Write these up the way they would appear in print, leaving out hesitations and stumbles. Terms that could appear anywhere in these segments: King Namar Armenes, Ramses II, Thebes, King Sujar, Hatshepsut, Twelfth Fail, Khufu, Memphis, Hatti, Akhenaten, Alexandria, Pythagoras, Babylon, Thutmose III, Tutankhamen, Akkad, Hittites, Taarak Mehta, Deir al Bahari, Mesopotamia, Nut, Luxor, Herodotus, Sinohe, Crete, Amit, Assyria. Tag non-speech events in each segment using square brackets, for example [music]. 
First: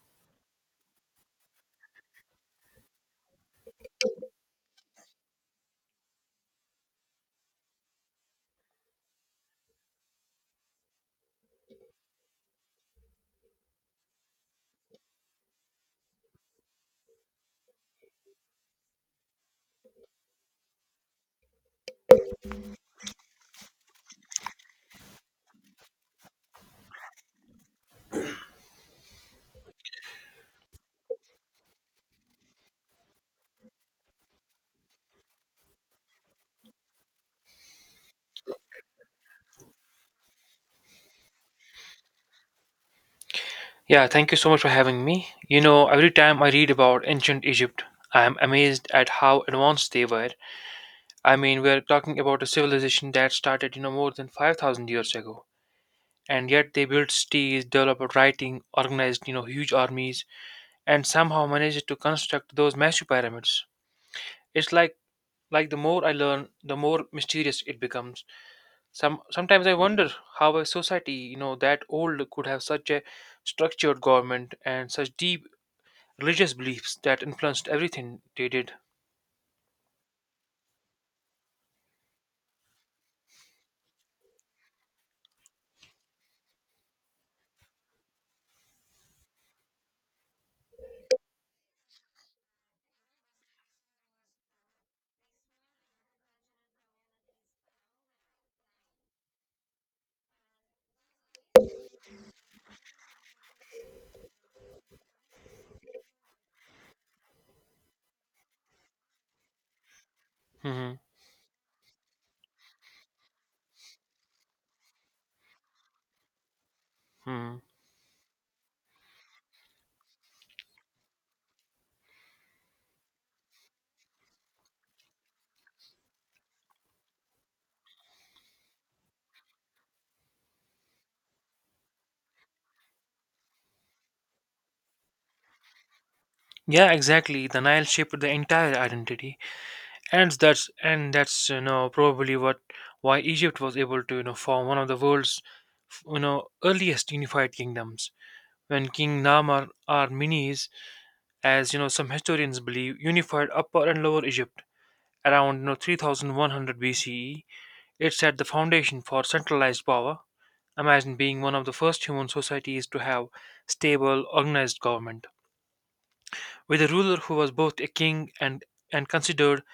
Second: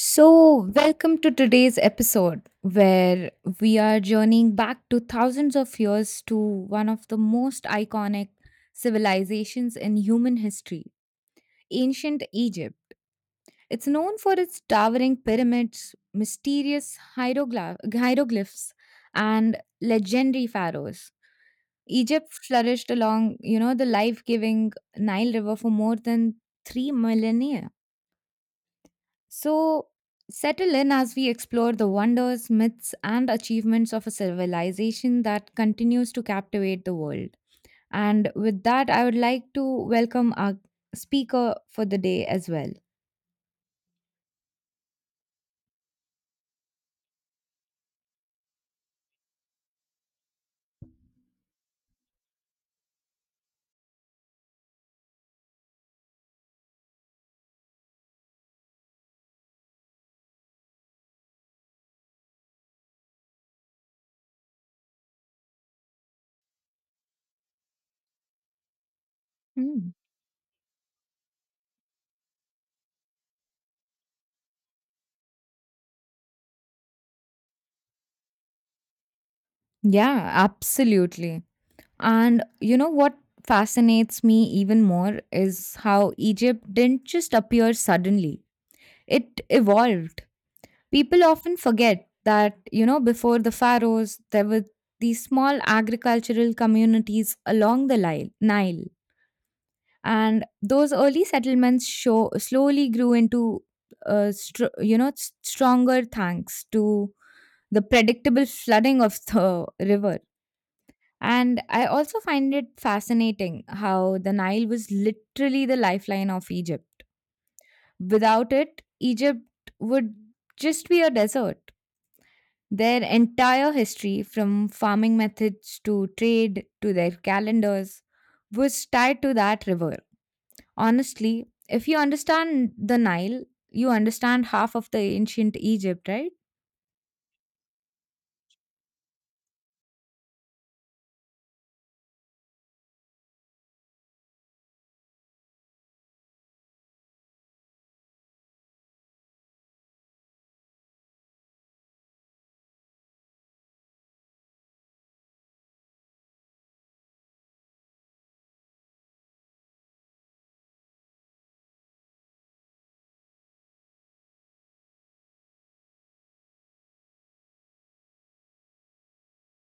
So, welcome to today's episode where we are journeying back to thousands of years to one of the most iconic civilizations in human history, ancient Egypt. It's known for its towering pyramids, mysterious hieroglyphs, and legendary pharaohs. Egypt flourished along, the life-giving Nile River for more than 3 millennia. So, settle in as we explore the wonders, myths, and achievements of a civilization that continues to captivate the world. And with that, I would like to welcome our speaker for the day as well. Yeah, thank you so much for having me. Every time I read about ancient Egypt, I am amazed at how advanced they were. I mean, we're talking about a civilization that started, more than 5,000 years ago. And yet they built cities, developed writing, organized, huge armies, and somehow managed to construct those massive pyramids. It's like the more I learn, the more mysterious it becomes. Sometimes I Hmm. wonder how a society, that old could have such a structured government and such deep religious beliefs that influenced everything they did. Yeah, absolutely. And you know what fascinates me even more is how Egypt didn't just appear suddenly, it evolved. People often forget that, before the pharaohs, there were these small agricultural communities along the Nile. And those early settlements show, slowly grew into, stronger thanks to the predictable flooding of the river. Hmm. And I also find it fascinating how the Nile was literally the lifeline of Egypt. Hmm. Without it, Egypt would just be a desert. Their entire history, from farming methods to trade to their calendars, was tied to that river. Honestly, if you understand the Nile, you understand half of the ancient Egypt, right? Yeah, exactly. The Nile shaped the entire identity, and that's probably what why Egypt was able to form one of the world's earliest unified kingdoms. When King Namar Armenes, as you know some historians believe, unified Upper and Lower Egypt around 3100 BCE, it set the foundation for centralized power. Imagine being one of the first human societies to have stable, organized government, with a ruler who was both a king and considered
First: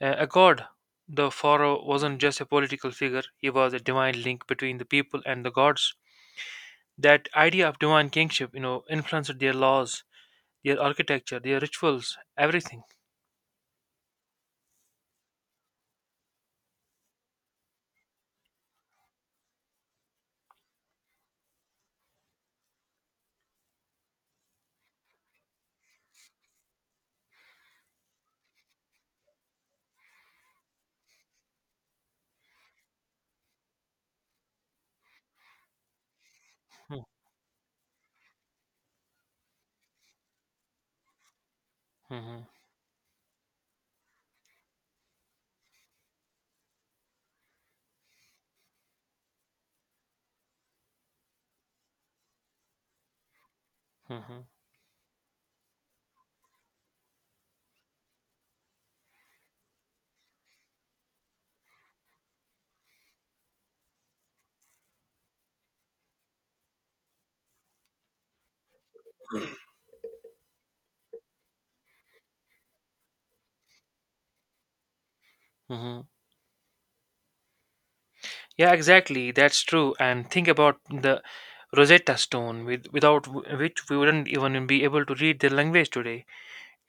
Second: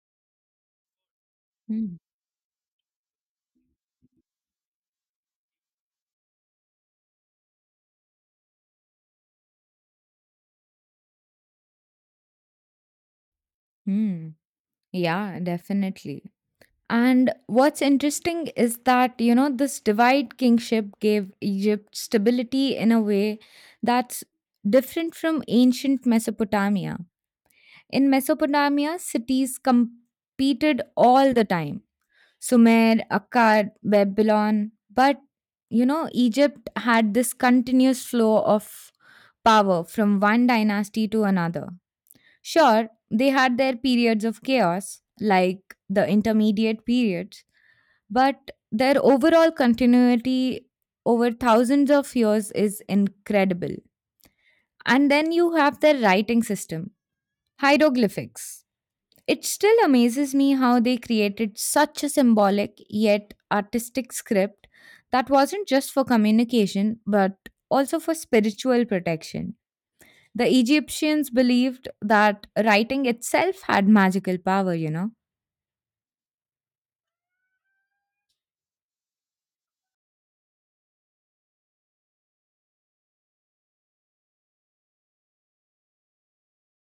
a god. The pharaoh Mm. wasn't just a political figure, he was a divine link between the people and the gods. That idea of divine kingship, influenced their laws, their architecture, their rituals, everything. Hmm. Yeah, definitely. And what's interesting is that this divide kingship gave Egypt stability in a way that's different from ancient Mesopotamia. In Mesopotamia, cities competed all the time: Sumer, Akkad, Babylon. But, Egypt had this continuous flow of power from one dynasty to another. Mhm. Sure, they had their periods of chaos, like the intermediate periods, but their overall continuity over thousands of years is incredible. Mhm. And then you have their writing system, hieroglyphics. It still amazes me how they created such a symbolic yet artistic script that wasn't just for communication but also for spiritual protection. The Egyptians believed that writing itself had magical power, you know? Mhm. Yeah, exactly. That's true. And think about the Rosetta Stone, with, without w- which we wouldn't even be able to read their language today.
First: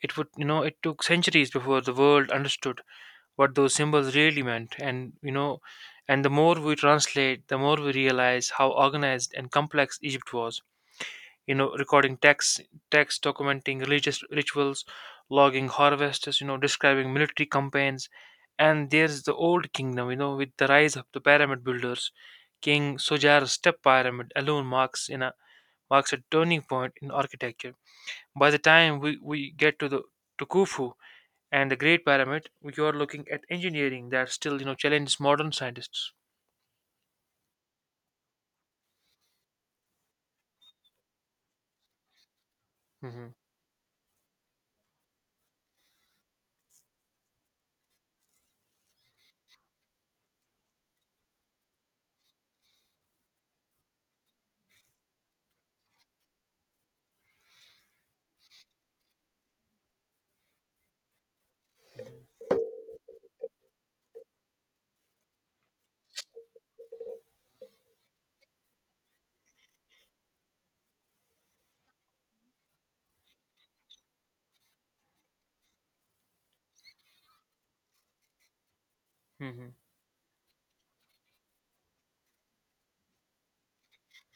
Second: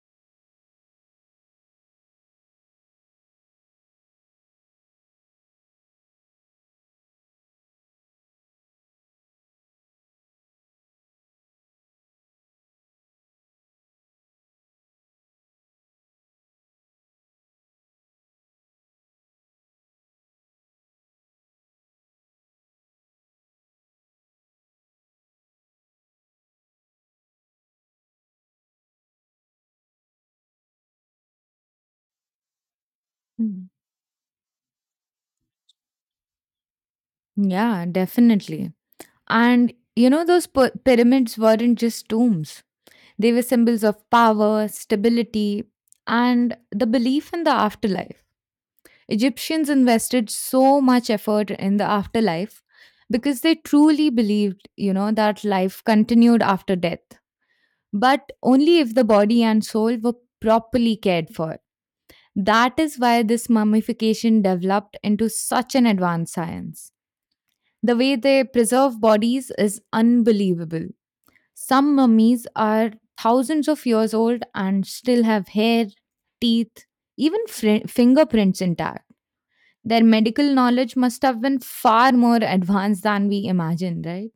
It would, you know, it took centuries before the world understood what those symbols really meant. And the more we translate, the more we realize how organized and complex Egypt was. Recording texts, documenting religious rituals, logging harvests, describing military campaigns. And there's the old kingdom, with the rise of the pyramid builders. King Sujar's step pyramid alone marks a turning point in architecture. By the time we get to the to Khufu, and the Great Pyramid, you are looking at Mm. engineering that still challenges modern scientists. Yeah, definitely. And those pyramids weren't just tombs, Hmm. they were symbols of power, stability, and the belief in the afterlife. Egyptians invested so much effort in the afterlife because they truly believed that life continued after death, but only if the body and soul were properly cared for. That is why this mummification developed into such an advanced science. The way they preserve bodies is unbelievable. Some mummies are thousands of years old and still have hair, teeth, even fingerprints intact. Hmm. Their medical knowledge must have been far more advanced than we imagine, right?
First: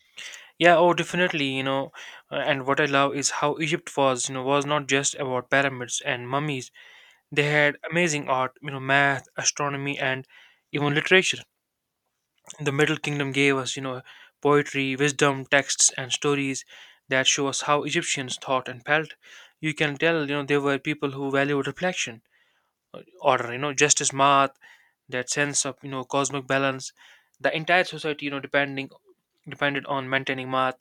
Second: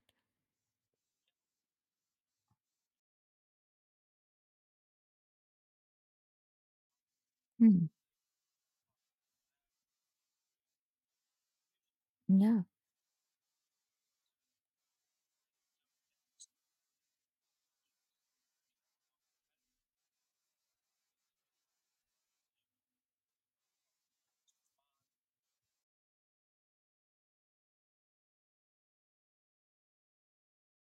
Yeah, oh, definitely. And what I love is how Egypt was not just about pyramids and mummies. They had Hmm. amazing art, math, astronomy, and even literature. Yeah. The Middle Kingdom gave us, poetry, wisdom, texts, and stories that show us how Egyptians thought and felt. You can tell, they were people who valued reflection, order, justice, math, that sense of cosmic balance. The entire society depending depended on maintaining math.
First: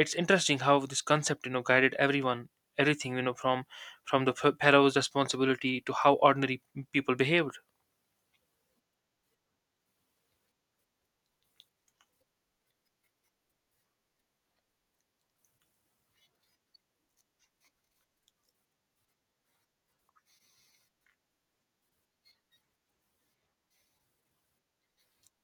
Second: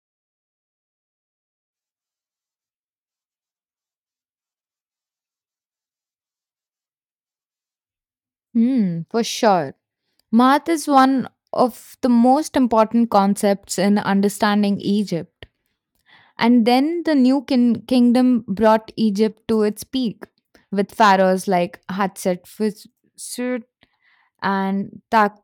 It's interesting how this concept guided everyone everything, from the pharaoh's responsibility to how ordinary people behaved. Hmm, for sure. Math is one of the most important concepts in understanding Egypt. And then the New Kingdom brought Egypt to its peak with pharaohs like Hatshepsut and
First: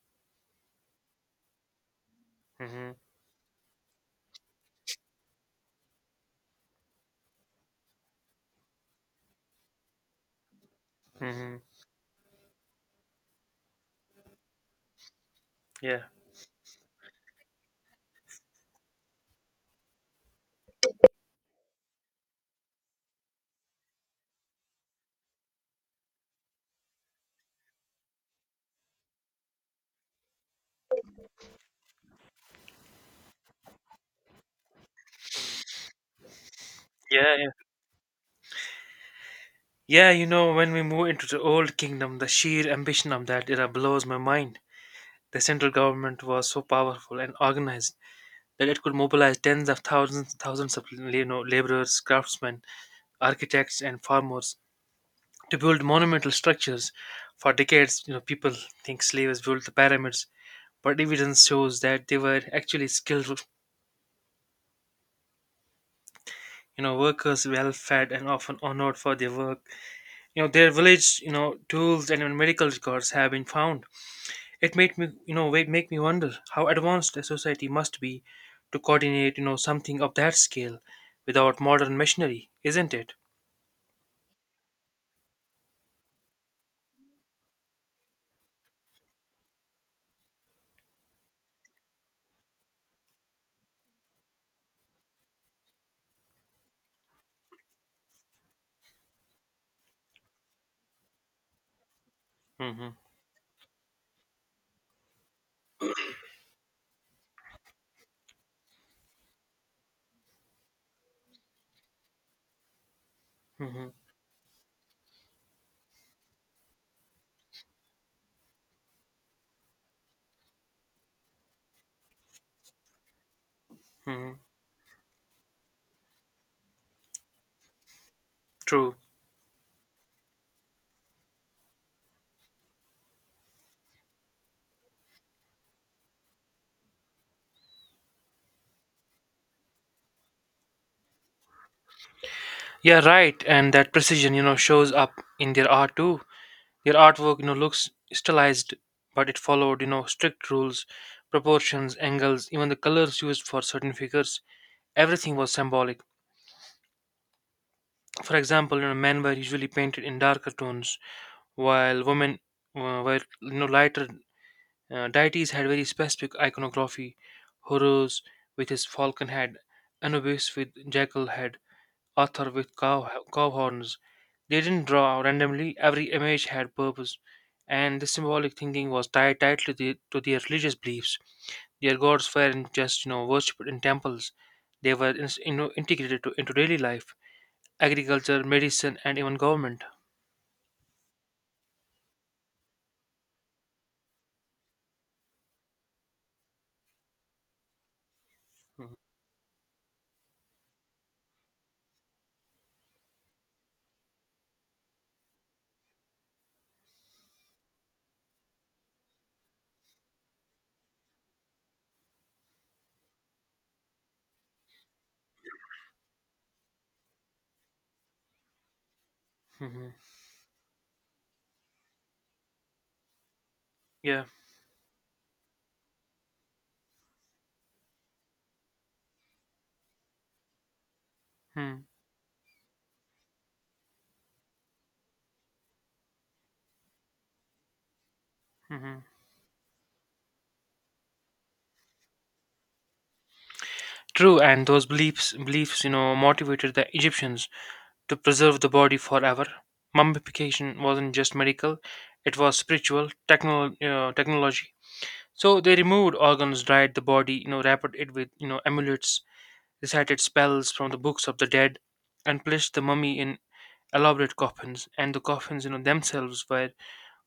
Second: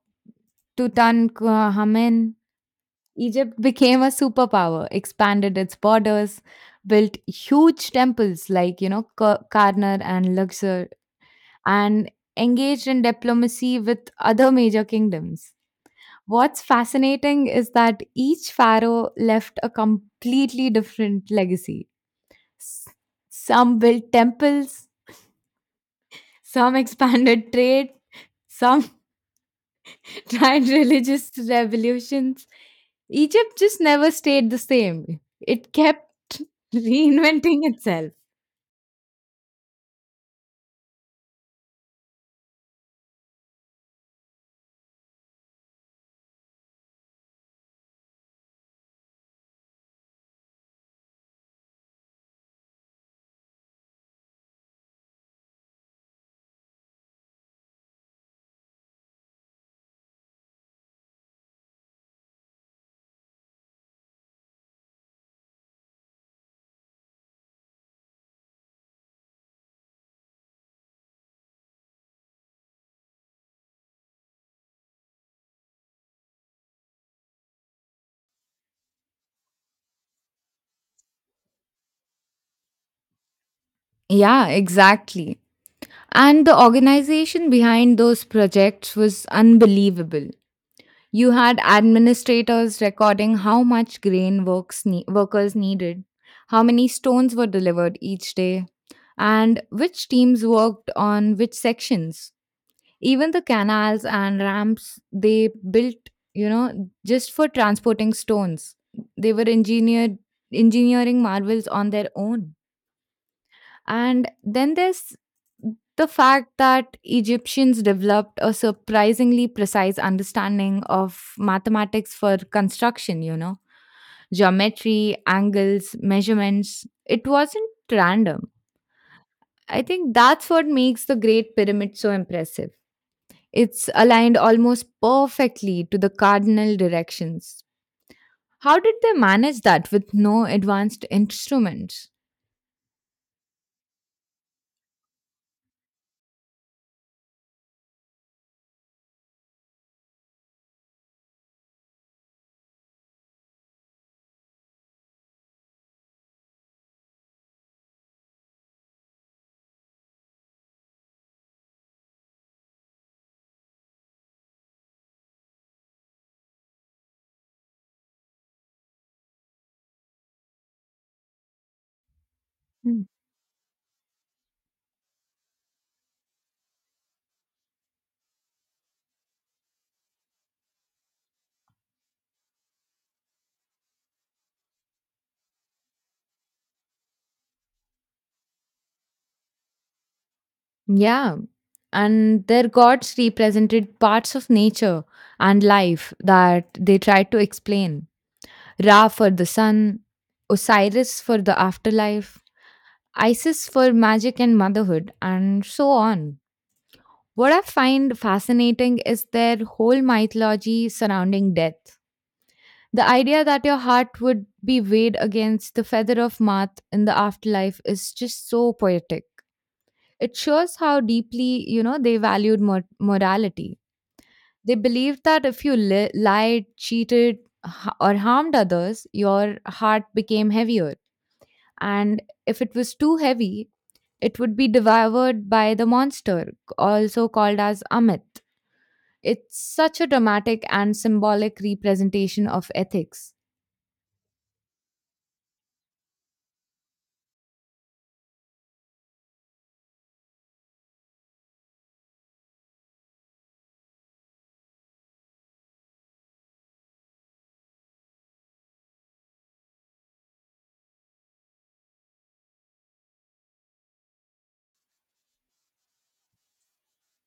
Tutankhamen. Hmm. Egypt became a superpower, expanded its borders, built huge temples like Karnar and Luxor, Hmm. and engaged in diplomacy with other major kingdoms. Yeah, What's fascinating is that each pharaoh left a completely different legacy. S- Some built temples, some [laughs] expanded trade, some [laughs] tried religious revolutions. Egypt just never stayed the same. It kept [laughs] yeah, yeah, reinventing itself. yeah. When we move into the old kingdom, the sheer ambition of that era blows my mind. The central government was so powerful and organized that it could mobilize thousands of laborers, craftsmen, architects, and farmers to build monumental structures. For decades, people think slaves built the pyramids, but evidence shows that they were actually skilled, workers, well-fed, and often honored for their work. Their village, tools and even medical records have been found. It made me, you know, wa- make me wonder how advanced a society must be to coordinate, something of that scale without modern machinery, isn't it? Yeah, exactly. And the organization behind those projects was unbelievable. You had administrators recording how much grain workers needed, how many stones were delivered each day, and which teams worked on which sections. Hmm. Even the canals and ramps they built, just for transporting stones. They were engineered engineering marvels on their own. Hmm. And then there's the fact that Egyptians developed a surprisingly precise understanding of mathematics for construction, Hmm. geometry, angles, measurements. It wasn't random. True. I think that's what makes the Great Pyramid so impressive. It's aligned almost perfectly to the cardinal directions. How did they manage that with no advanced instruments? Yeah, right. And that precision, shows up in their art too. Their artwork, looks stylized, but it followed, strict rules, proportions, angles, even the colors used for certain figures. Everything was symbolic. For example, men were usually painted in darker tones, while women were, lighter. Deities had very specific iconography. Horus with his falcon head, Anubis with jackal head, author with Mm. cow horns. They didn't draw randomly, every image had purpose, and the symbolic thinking was tied tightly to their religious beliefs. Their gods weren't just worshipped in temples; they were integrated into daily life, agriculture, medicine, and even government. Yeah. And their gods represented parts of nature and life that they tried to explain. Ra for the sun, Osiris for the afterlife, Isis for magic and motherhood, and so on. What I find fascinating is their whole mythology surrounding death. The idea that your heart would be weighed against the feather of Maat in the afterlife is just so poetic. Mm-hmm. It shows how deeply they valued morality. Yeah. They believed that if you lied, cheated, or harmed others, your heart became heavier. Hmm. And if it was too heavy, it would be devoured by the monster, also called as Amit. Mm-hmm. It's such a dramatic and symbolic representation of ethics. True, and those beliefs motivated the Egyptians to preserve the body forever. Mummification wasn't just medical, it was spiritual technology. So they removed organs, dried the body, wrapped it with amulets, recited spells from the books of the dead, and placed the mummy in elaborate coffins. And the coffins, themselves were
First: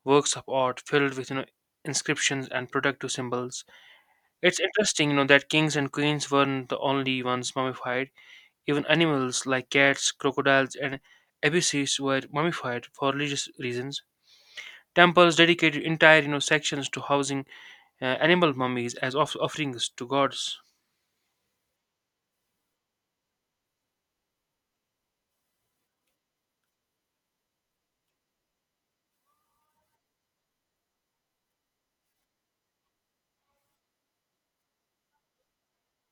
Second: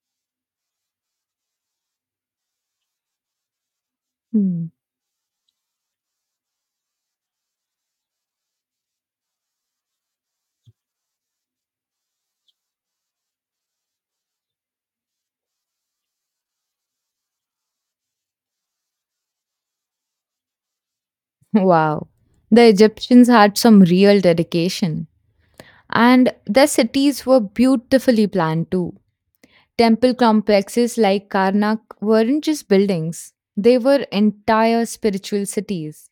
works of art filled with inscriptions and protective symbols. It's Hmm. [laughs] interesting, that kings and queens weren't the only ones mummified. Even animals like cats, crocodiles, and abysses were mummified for religious reasons. Temples dedicated entire sections to housing animal mummies as offerings to gods. Wow. The Egyptians had some real dedication. And their cities were beautifully planned too. Temple complexes like Karnak weren't just buildings, they were entire spiritual cities.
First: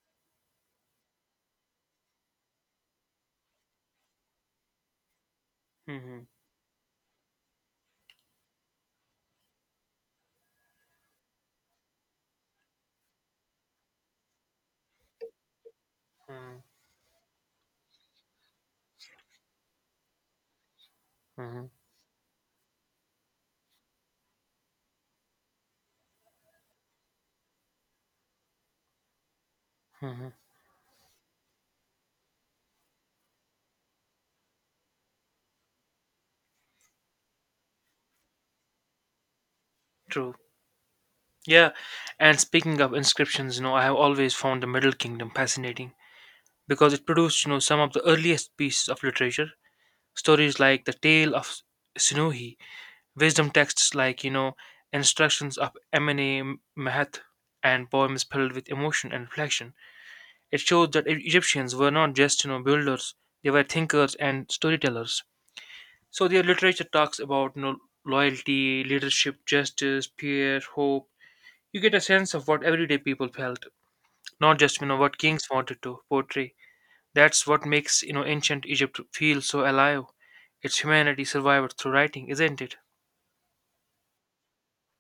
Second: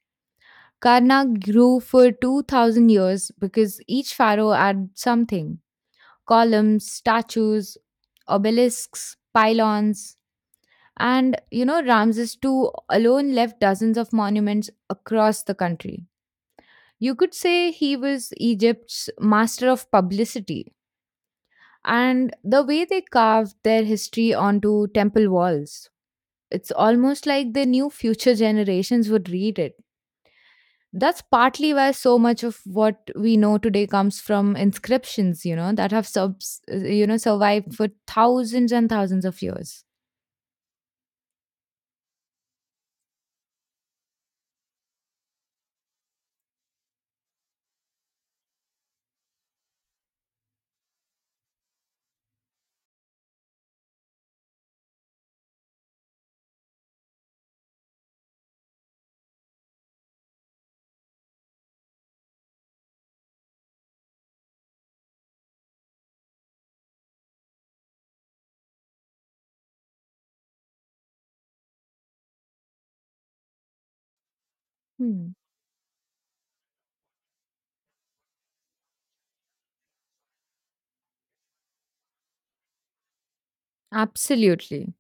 Karnak grew for 2000 years because each pharaoh had something: Hmm. columns, statues, obelisks, pylons, and Ramses II alone left dozens of monuments across the country. You could say he was Egypt's master of publicity, Hmm. and the way they carved their history onto temple walls, it's almost like they knew future generations would read it. Hmm. That's partly why so much of what we know today comes from inscriptions, that have survived for thousands and thousands of years. True. Yeah, and speaking of inscriptions, I have always found the Middle Kingdom fascinating because it produced, some of the earliest pieces of literature. Stories like the Tale of Sinuhe. Wisdom texts like, instructions of M&A Mahath, and poems filled with emotion and reflection. It shows that Egyptians were not just, builders, they were thinkers and storytellers. So their literature talks about, loyalty, leadership, justice, fear, hope. You get a sense of what everyday people felt, not just, what Hmm. kings wanted to portray. That's what makes, ancient Egypt feel so alive. Its humanity survived through writing, isn't it? Absolutely.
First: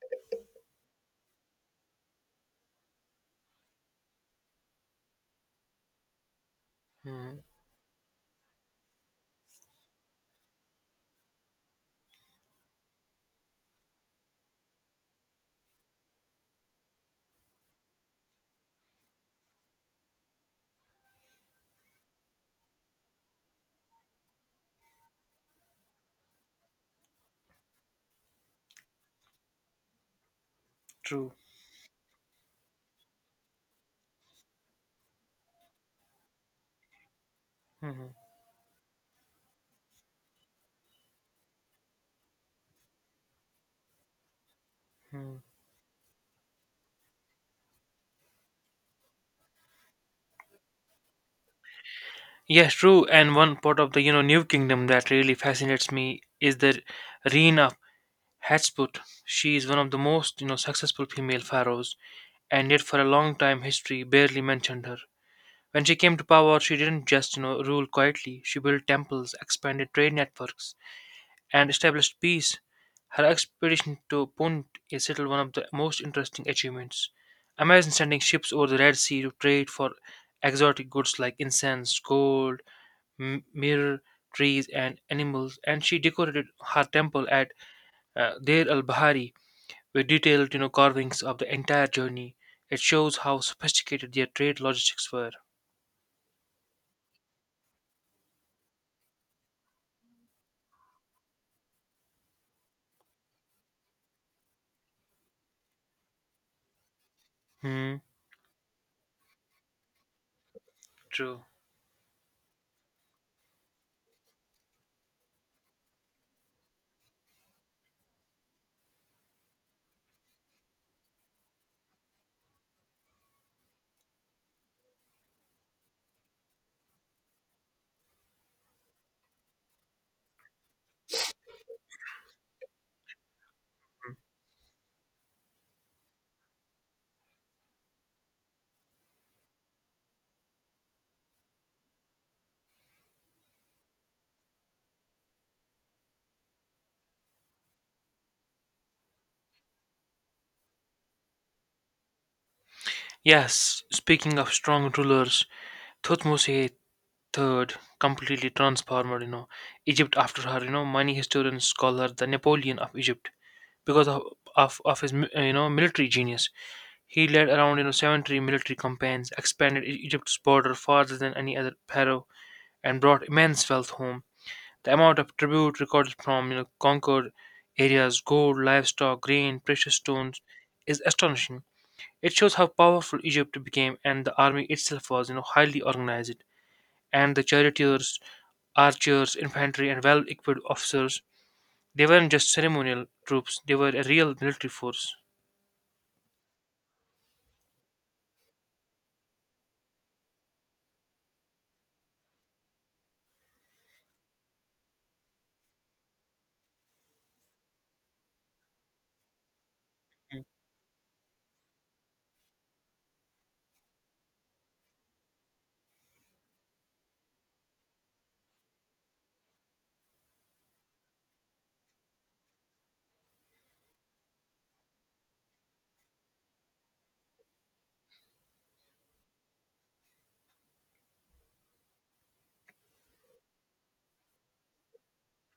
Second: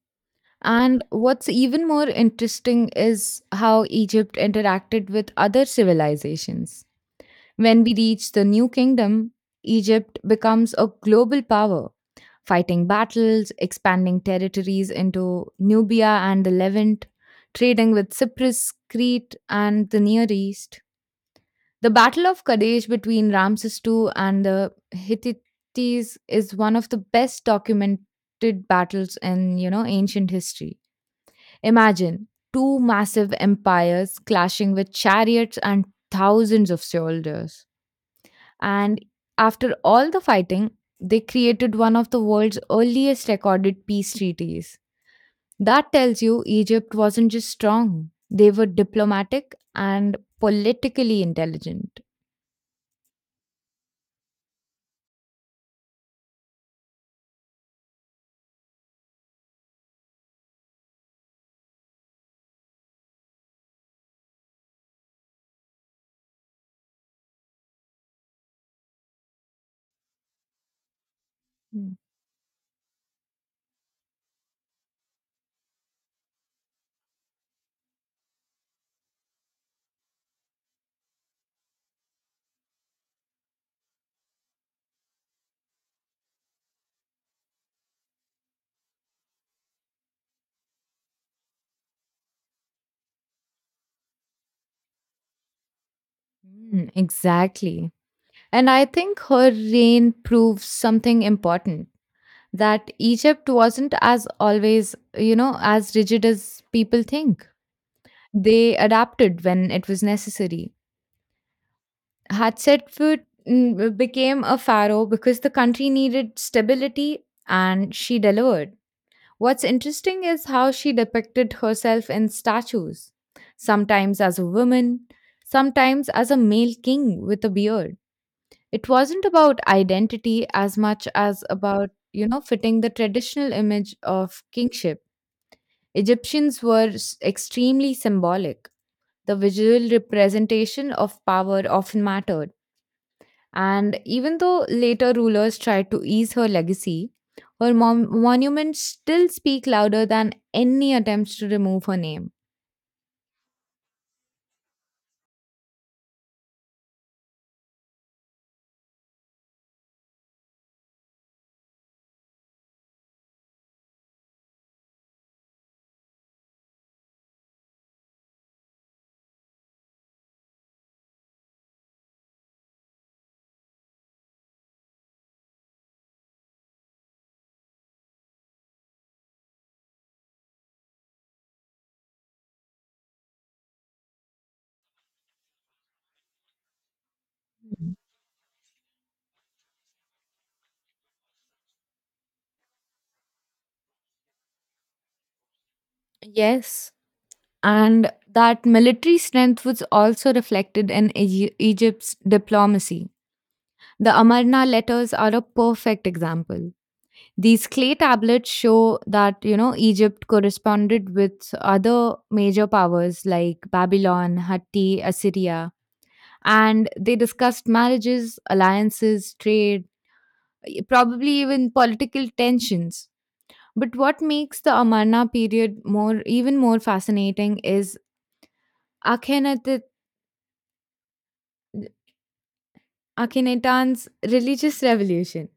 And what's even more interesting is how Egypt interacted with other civilizations. Mm, When we reach the New Kingdom, Egypt becomes a global power, fighting battles, expanding territories into Nubia and the Levant, trading with Cyprus, Crete, and the Near East. The Battle of Kadesh between Ramses II and the Hittites is one of the best documented battles in ancient history. true. Imagine two massive empires clashing with chariots and thousands of soldiers. And after all the fighting, they created one of the world's earliest recorded peace treaties. Hmm. That tells you Egypt wasn't just strong, they were diplomatic and politically intelligent. Yes, true. And one part of the New Kingdom that really fascinates me is the reign of Hatshepsut. She is one of the most successful female pharaohs, and yet for a long time history barely mentioned her. When she came to power, she didn't just rule quietly. She built temples, expanded trade networks, and Mm. established peace. Her expedition to Punt is still one of the most interesting achievements. Imagine sending ships over the Red Sea to trade for exotic goods like incense, gold, mirror, trees, and animals, and she decorated her temple at Deir al Bahari with detailed carvings of the entire journey. It shows how sophisticated their trade logistics were. Mm, exactly. And I think her reign proves something important. That Egypt wasn't as always, as rigid as people think. Hmm, They adapted when it was necessary. true. Hatshepsut became a pharaoh because the country needed stability and she delivered. What's interesting is how she depicted herself in statues, sometimes as a woman, sometimes as a male king with a beard. It wasn't about identity as much as about fitting the traditional image of kingship. Egyptians were extremely symbolic. The visual representation of power often mattered. And even though later rulers tried to ease her legacy, her monuments still speak louder than any attempts to remove her name. Yes, speaking of strong rulers, Thutmose III completely transformed, Egypt after her. Many historians call her the Napoleon of Egypt because of his military genius. He led around 70 military campaigns, expanded Egypt's border farther than any other pharaoh, and brought immense wealth home. The amount of tribute recorded from conquered areas, gold, livestock, grain, precious stones, is astonishing. It shows how powerful Egypt became, and the army itself was highly organized. And the Mm. charioteers, archers, infantry, and well equipped officers, they weren't just ceremonial troops, they were a real military force. Yes. And that military strength was also reflected in Egypt's diplomacy. The Amarna letters are a perfect example. These clay tablets show that Egypt Mhm. corresponded with other major powers like Babylon, Hatti, Assyria, and they discussed marriages, alliances, trade, probably even political tensions. But what makes the Amarna period more even more fascinating is Akhenaten, Akhenaten's religious revolution.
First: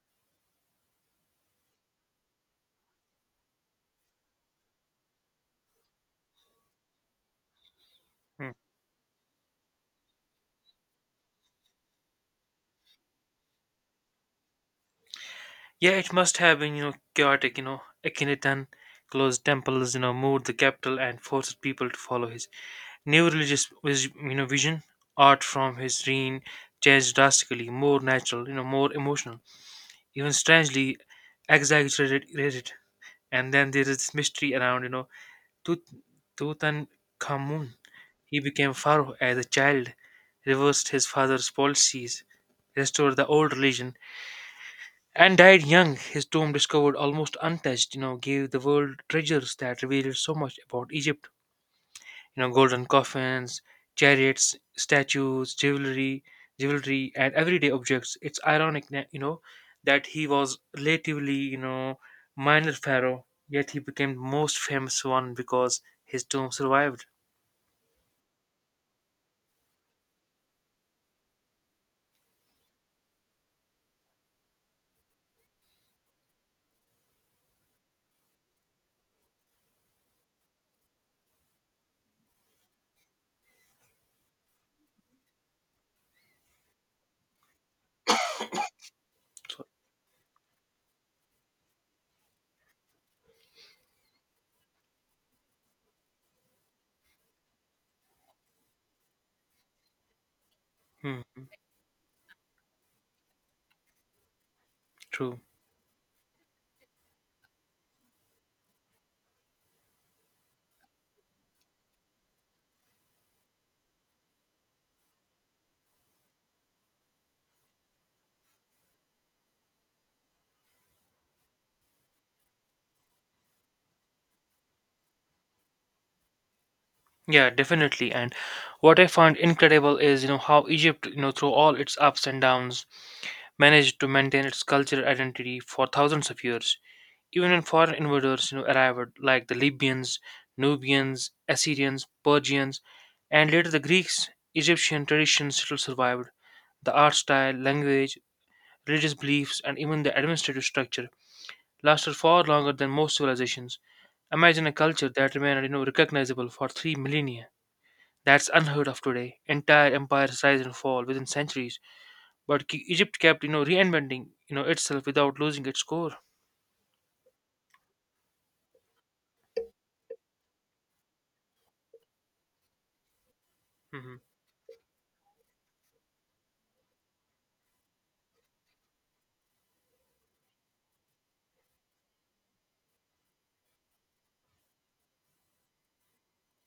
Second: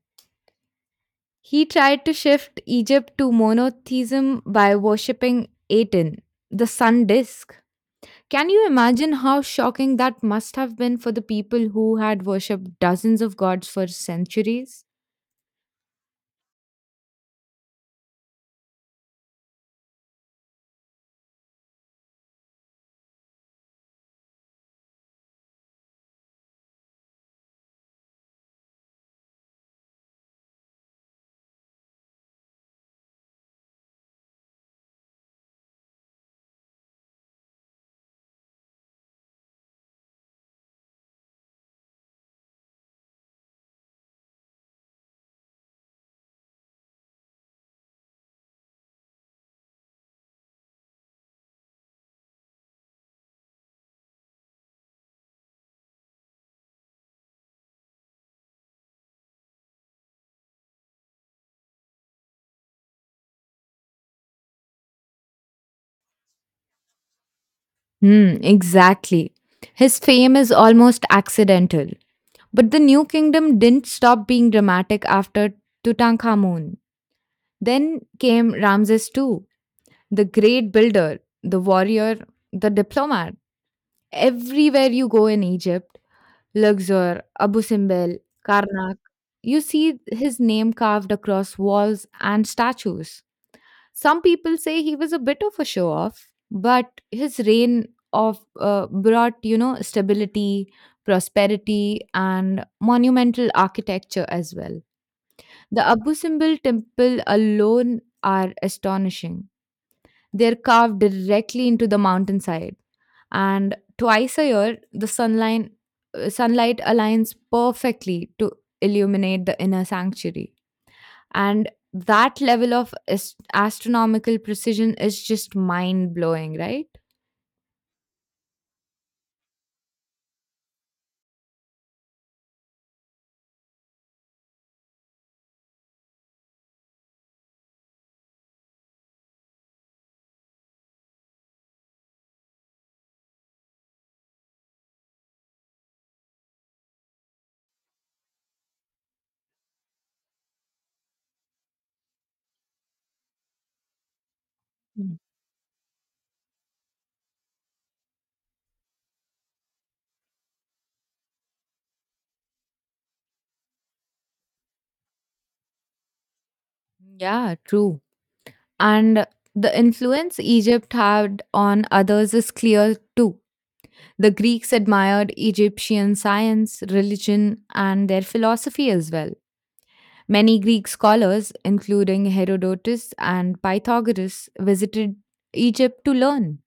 He tried to shift Egypt to monotheism by worshipping Aten, the sun disk. Can you imagine how shocking that must have been for the people who had worshipped dozens of gods for centuries? Yeah, it must have been, chaotic. Akhenaten closed temples, moved the capital and forced people to follow his new religious, vision. Art from his reign changed drastically, more natural, more emotional, even strangely exaggerated. Rated. And then there is this mystery around, Tut- Tutankhamun. He became pharaoh as a child, reversed his father's policies, restored the old religion, and died young. His tomb, discovered almost untouched, gave the world treasures that revealed so much about Egypt. Golden coffins, chariots, statues, jewelry, and everyday objects. It's ironic, that he was relatively, minor pharaoh, yet he became the most famous one because his tomb survived. Hmm, exactly. His fame is almost accidental. But the New Kingdom didn't stop being dramatic after Tutankhamun. Then came Ramses II, the great builder, the warrior, the diplomat. Everywhere you go in Egypt, Luxor, Abu Simbel, Karnak, you So, see his name carved across walls and statues. Some people say he was a bit of a show off, but his reign of brought stability, hmm, prosperity, and monumental architecture as well. true. The Abu Simbel temple alone are astonishing. They're carved directly into the mountainside, and twice a year the sunlight aligns perfectly to illuminate the inner sanctuary. And that level of astronomical precision is just mind blowing, right? Yeah, definitely. And what I find incredible is, how Egypt, through all its ups and downs, managed to maintain its cultural identity for thousands of years. Even when foreign invaders arrived, like the Libyans, Nubians, Assyrians, Persians, and later the Greeks, Egyptian traditions still survived. The art style, language, religious beliefs, and even the administrative structure lasted far longer than most civilizations. Imagine a culture Mm. that remained recognizable for 3 millennia. That's unheard of today. Entire empires rise and fall within centuries. But Egypt kept, reinventing, itself without losing its core. Yeah, true. And the influence Egypt had on others is clear too. Hmm. The Greeks admired Egyptian science, religion, and their philosophy as well. Many Greek scholars, including Herodotus and Pythagoras, visited Egypt to learn.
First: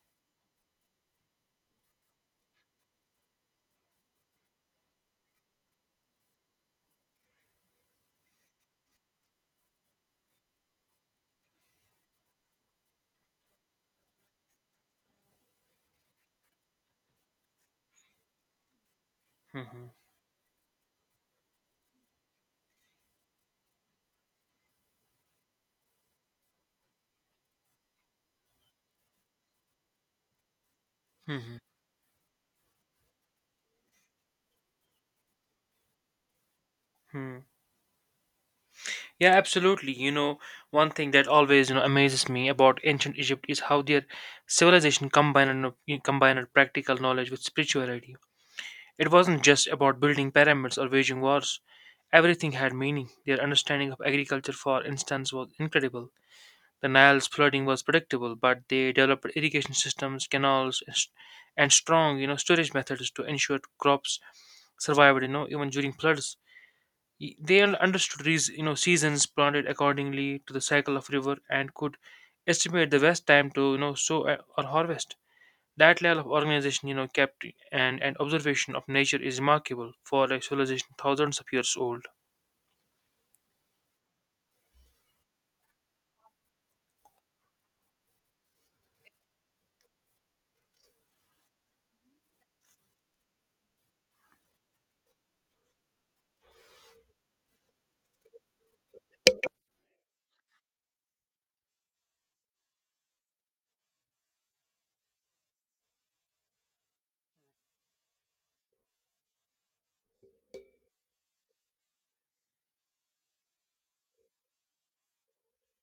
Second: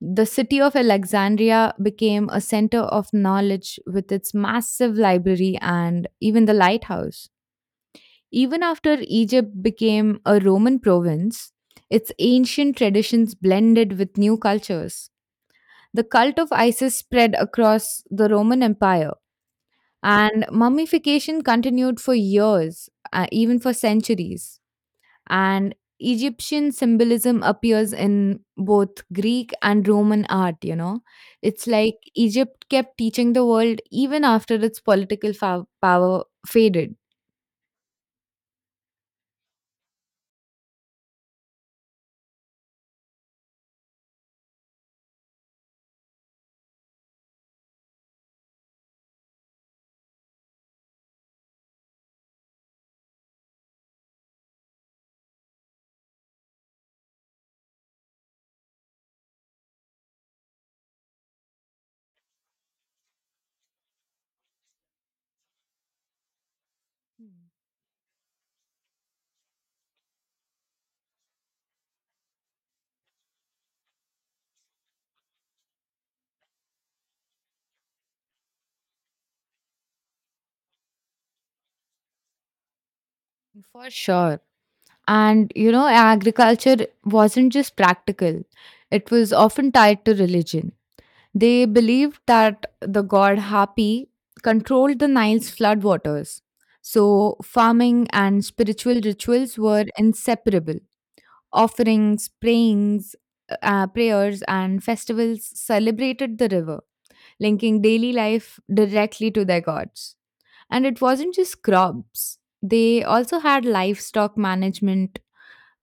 The city of Alexandria became a center of knowledge with its massive library and even the lighthouse. Even after Egypt became a Roman province, its ancient traditions blended with new cultures. The cult of Isis spread across the Roman Empire, Hmm. and mummification continued for years, even for centuries. And Egyptian symbolism appears in both Greek and Roman art. Hmm. It's like Egypt kept teaching the world even after its political power faded. Hmm. Yeah, absolutely. One thing that always, amazes me about ancient Egypt is how their civilization combined practical knowledge with spirituality. It wasn't just about building pyramids or waging wars. Everything had meaning. Their understanding of agriculture, for instance, was incredible. The Nile's flooding was predictable, but they developed irrigation systems, canals, and strong, storage methods to ensure crops survived, even during floods. Y- Mm, They understood these, seasons, planted accordingly to the cycle of river, and could estimate the best time to, sow or harvest. That level of organization, and observation of nature is remarkable for a civilization thousands of years old. for sure. And agriculture wasn't just practical, it was often tied to religion. They believed that the god Hapi controlled the Nile's floodwaters. So, farming and spiritual rituals were inseparable. Offerings, prayers, and festivals celebrated the river, linking daily life directly to their gods. And it wasn't just crops, they also had livestock management,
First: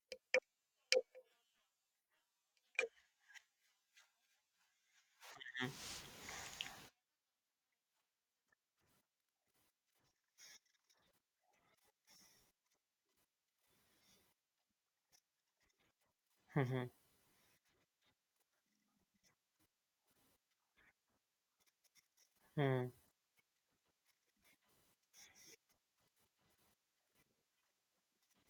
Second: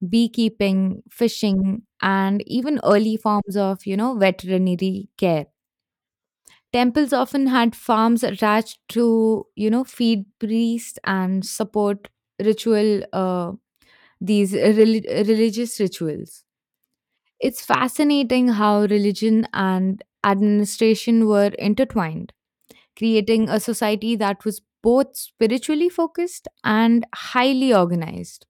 beekeeping, fishing, and even early forms of veterinary care. Temples often had farms attached to feed priests and support ritual, uh, these religious rituals. Hmm. It's fascinating how religion and administration were intertwined, Hmm. creating a society that was both spiritually focused and highly organized.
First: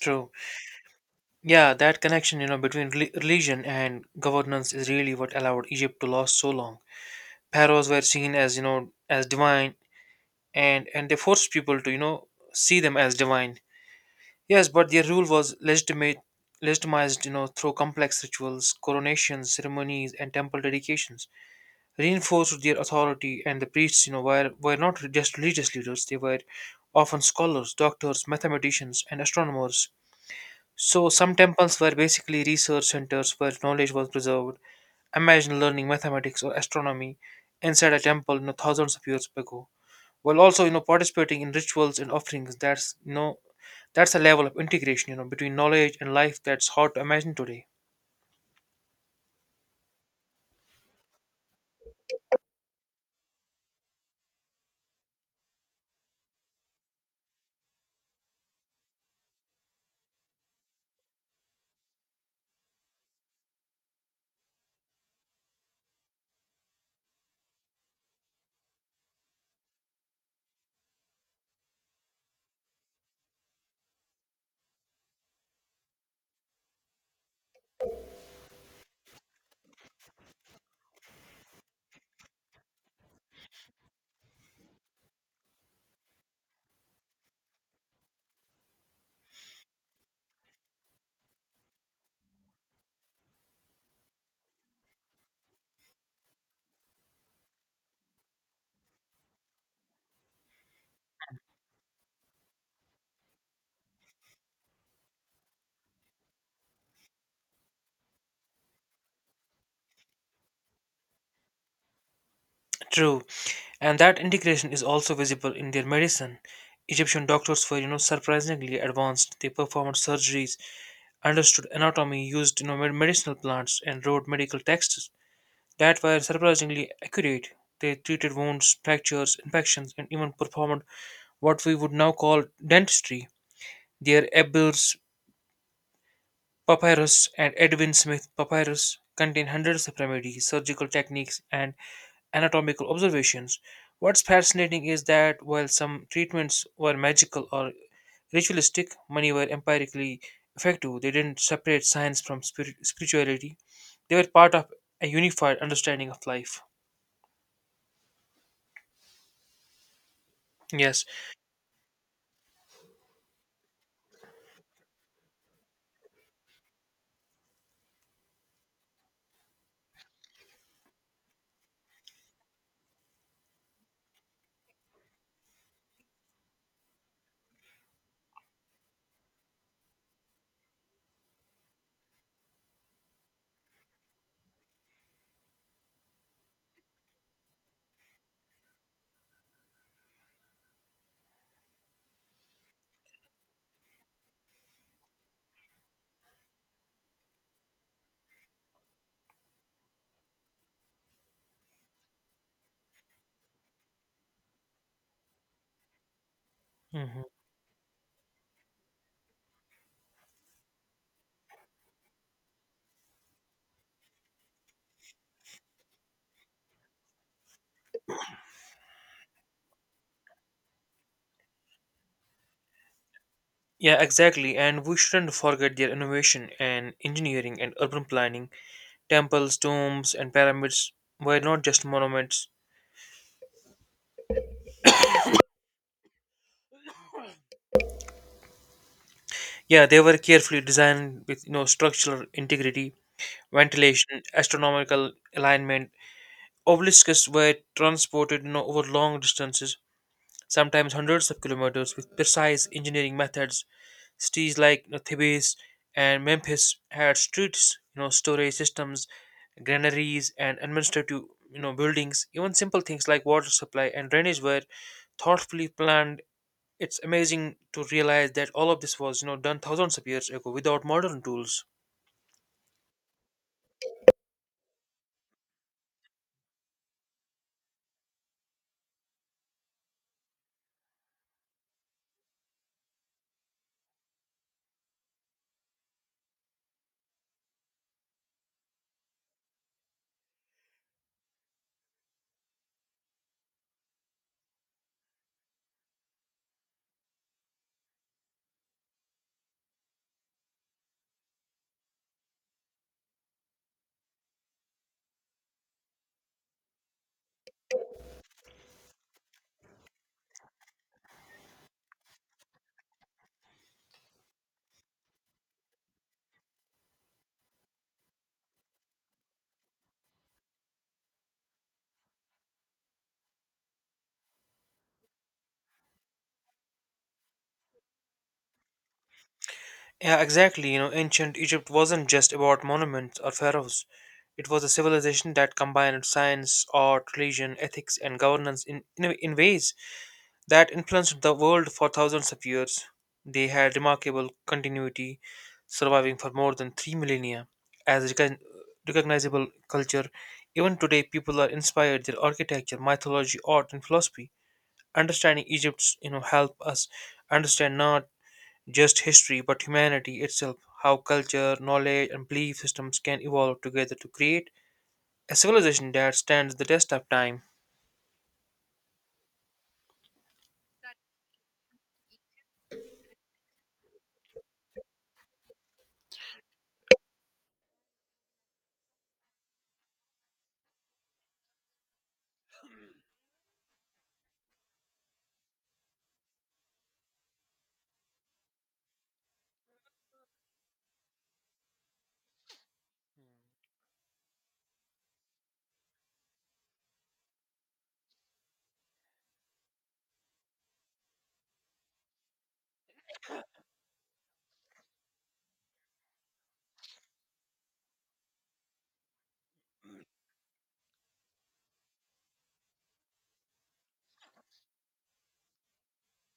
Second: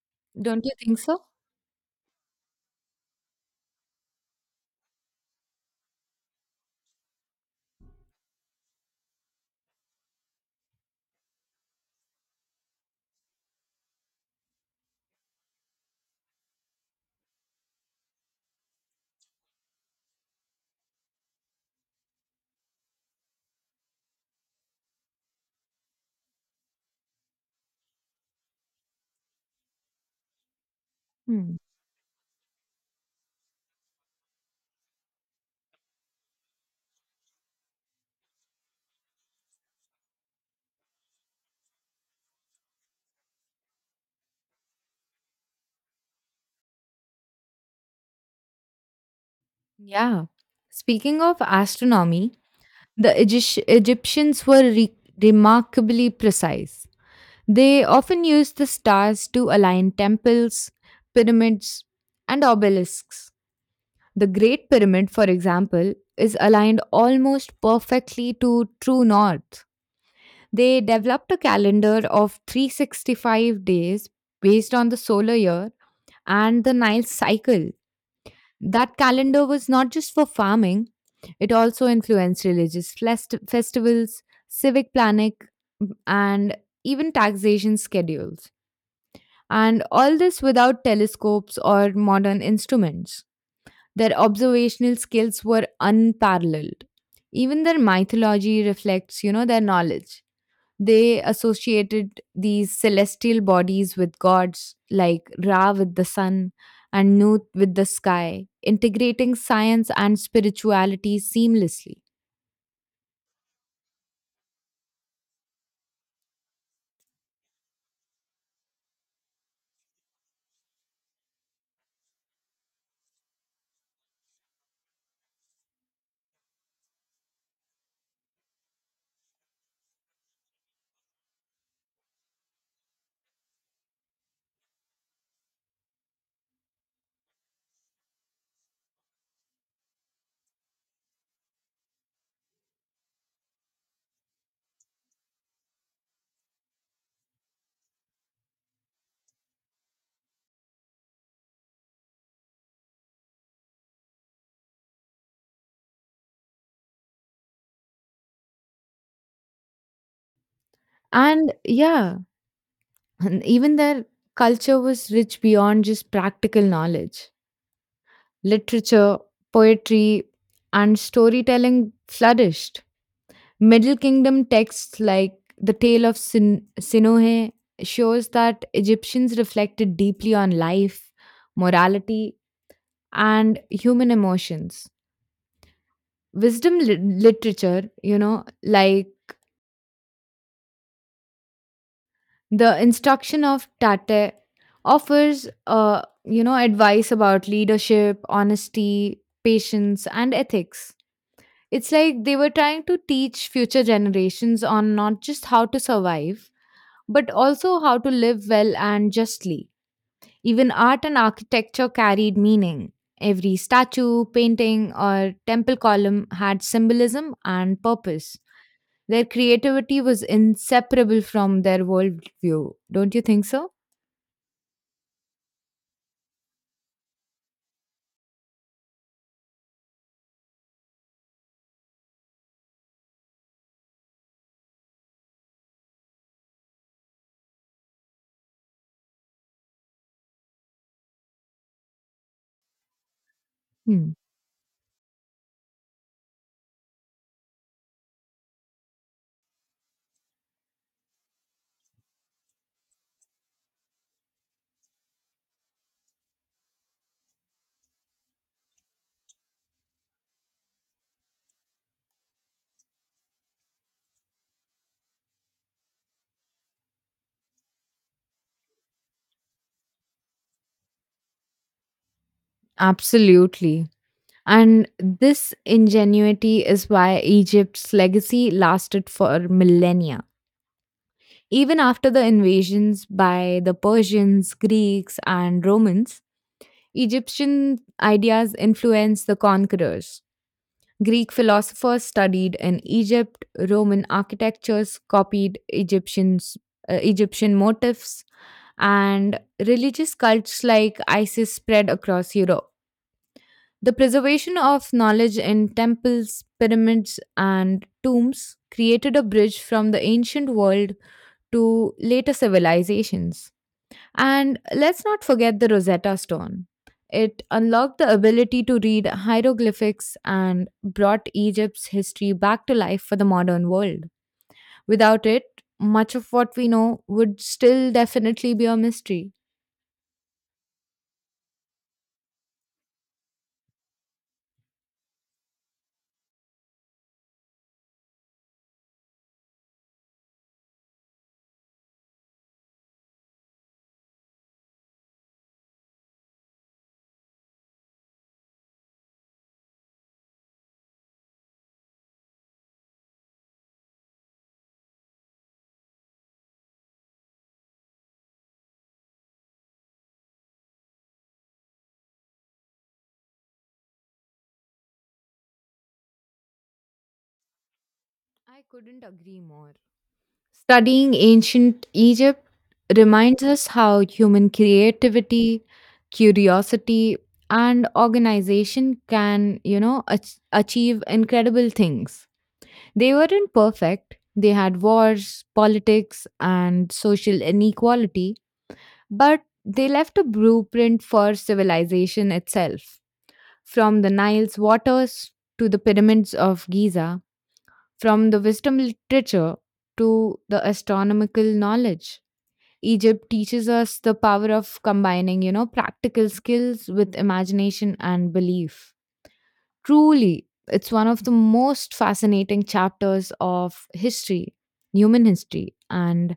True. Don't you think so? Yeah, that connection, between religion and governance is really what allowed Egypt to last so long. Pharaohs were seen as, as divine, and they forced people to, see them as divine. Yes, but their rule was legitimized, through complex rituals, coronations, ceremonies, and temple dedications, reinforced their authority. And the priests, were not just religious leaders; they were often scholars, doctors, mathematicians, and astronomers, so some Hmm. temples were basically research centers where knowledge was preserved. Imagine learning mathematics or astronomy inside a temple, thousands of years ago. While also, participating in rituals and offerings. That's a level of integration, between knowledge and life that's hard to imagine today. Yeah. Speaking of astronomy, the Egyptians were remarkably precise. They often used the stars to align temples, pyramids, and obelisks. The Great Pyramid, for example, is aligned almost perfectly to true north. They developed a calendar of 365 days based on the solar year and the Nile cycle. That calendar was not just for farming, it also influenced religious festivals, civic planning, and even taxation schedules. And all this without telescopes or modern instruments. Their observational skills were unparalleled. Even their mythology reflects, their knowledge. They associated these celestial bodies with gods like Ra with the sun and Nut with the sky, integrating science and spirituality seamlessly. True, and that integration is also visible in their medicine. Egyptian doctors were, surprisingly advanced. They performed surgeries, understood anatomy, used, medicinal plants, and wrote medical texts that were surprisingly accurate. They treated wounds, fractures, infections, and even performed what we would now call dentistry. Their Ebel's papyrus and Edwin Smith papyrus contain hundreds of remedies, surgical techniques, and anatomical observations. What's fascinating is that while some treatments were magical or ritualistic, many were empirically effective. They didn't separate science from spirituality, they were part of a unified understanding of life. Yes. And yeah, and even their culture was rich beyond just practical knowledge. Literature, poetry, and storytelling flourished. Middle Kingdom texts like the Tale of Sinohe shows that Egyptians reflected deeply on life, morality, and human emotions. Wisdom literature, like the instruction of Tate offers advice about leadership, honesty, patience, and ethics. It's like they were trying to teach future generations on not just how to survive, Mhm. but also how to live well and justly. Even art and architecture carried meaning. Every statue, painting, or temple column had symbolism and purpose. Their creativity was inseparable from their worldview. Don't you think so? Yeah, exactly. And we shouldn't forget their innovation and engineering and urban planning. Temples, tombs, and pyramids were not just monuments. Yeah, they were carefully designed with structural integrity, Hmm. ventilation, astronomical alignment. Obelisks were transported over long distances, sometimes hundreds of kilometers, with precise engineering methods. Cities like Thebes and Memphis had streets, storage systems, granaries, and administrative buildings. Even simple things like water supply and drainage were thoughtfully planned. It's amazing to realize that all of this was done thousands of years ago without modern tools. Absolutely. And this ingenuity is why Egypt's legacy lasted for millennia. Even after the invasions by the Persians, Greeks, and Romans, Egyptian ideas influenced the conquerors. Greek philosophers studied in Egypt, Roman architectures copied Egyptian motifs, and religious cults like Isis spread across Europe. The preservation of knowledge in temples, pyramids, and tombs created a bridge from the ancient world to later civilizations. And let's not forget the Rosetta Stone. It unlocked the ability to read hieroglyphics and brought Egypt's history back to life for the modern world. Without it, much of what we know would still definitely be a mystery. Yeah, exactly. Ancient Egypt wasn't just about monuments or pharaohs. It was a civilization that combined science, art, religion, ethics, and governance in ways that influenced the world for thousands of years. They had remarkable continuity, surviving for more than 3 millennia as recognizable culture. Even today, people are inspired their architecture, mythology, art, and philosophy. Understanding Egypt's, help us understand not just history but humanity itself. How culture, knowledge, and belief systems can evolve together to create a civilization that stands the test of time. I couldn't agree more. Studying ancient Egypt reminds us how human creativity, curiosity, and organization can achieve incredible things. They weren't perfect. They had wars, politics, and social inequality, but they left a blueprint for civilization itself. From the Nile's waters to the pyramids of Giza, from the wisdom literature to the astronomical knowledge. Egypt teaches us the power of combining, practical skills with imagination and belief. Truly, it's one of the most fascinating chapters of history, human history. And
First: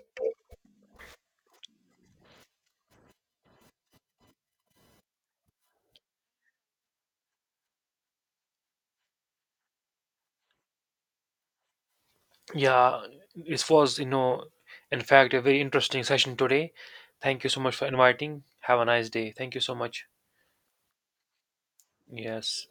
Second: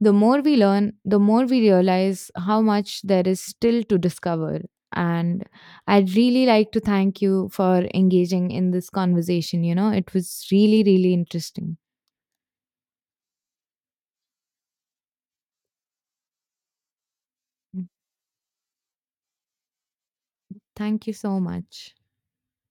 the more we learn, the more we realize how much there is still to discover. And I'd really like to thank you for engaging in this conversation. It was really, really interesting. Yeah, this was, in fact, a very interesting session today. Thank you so much for inviting. Have a nice day. Thank you so much. Thank you so much. Yes.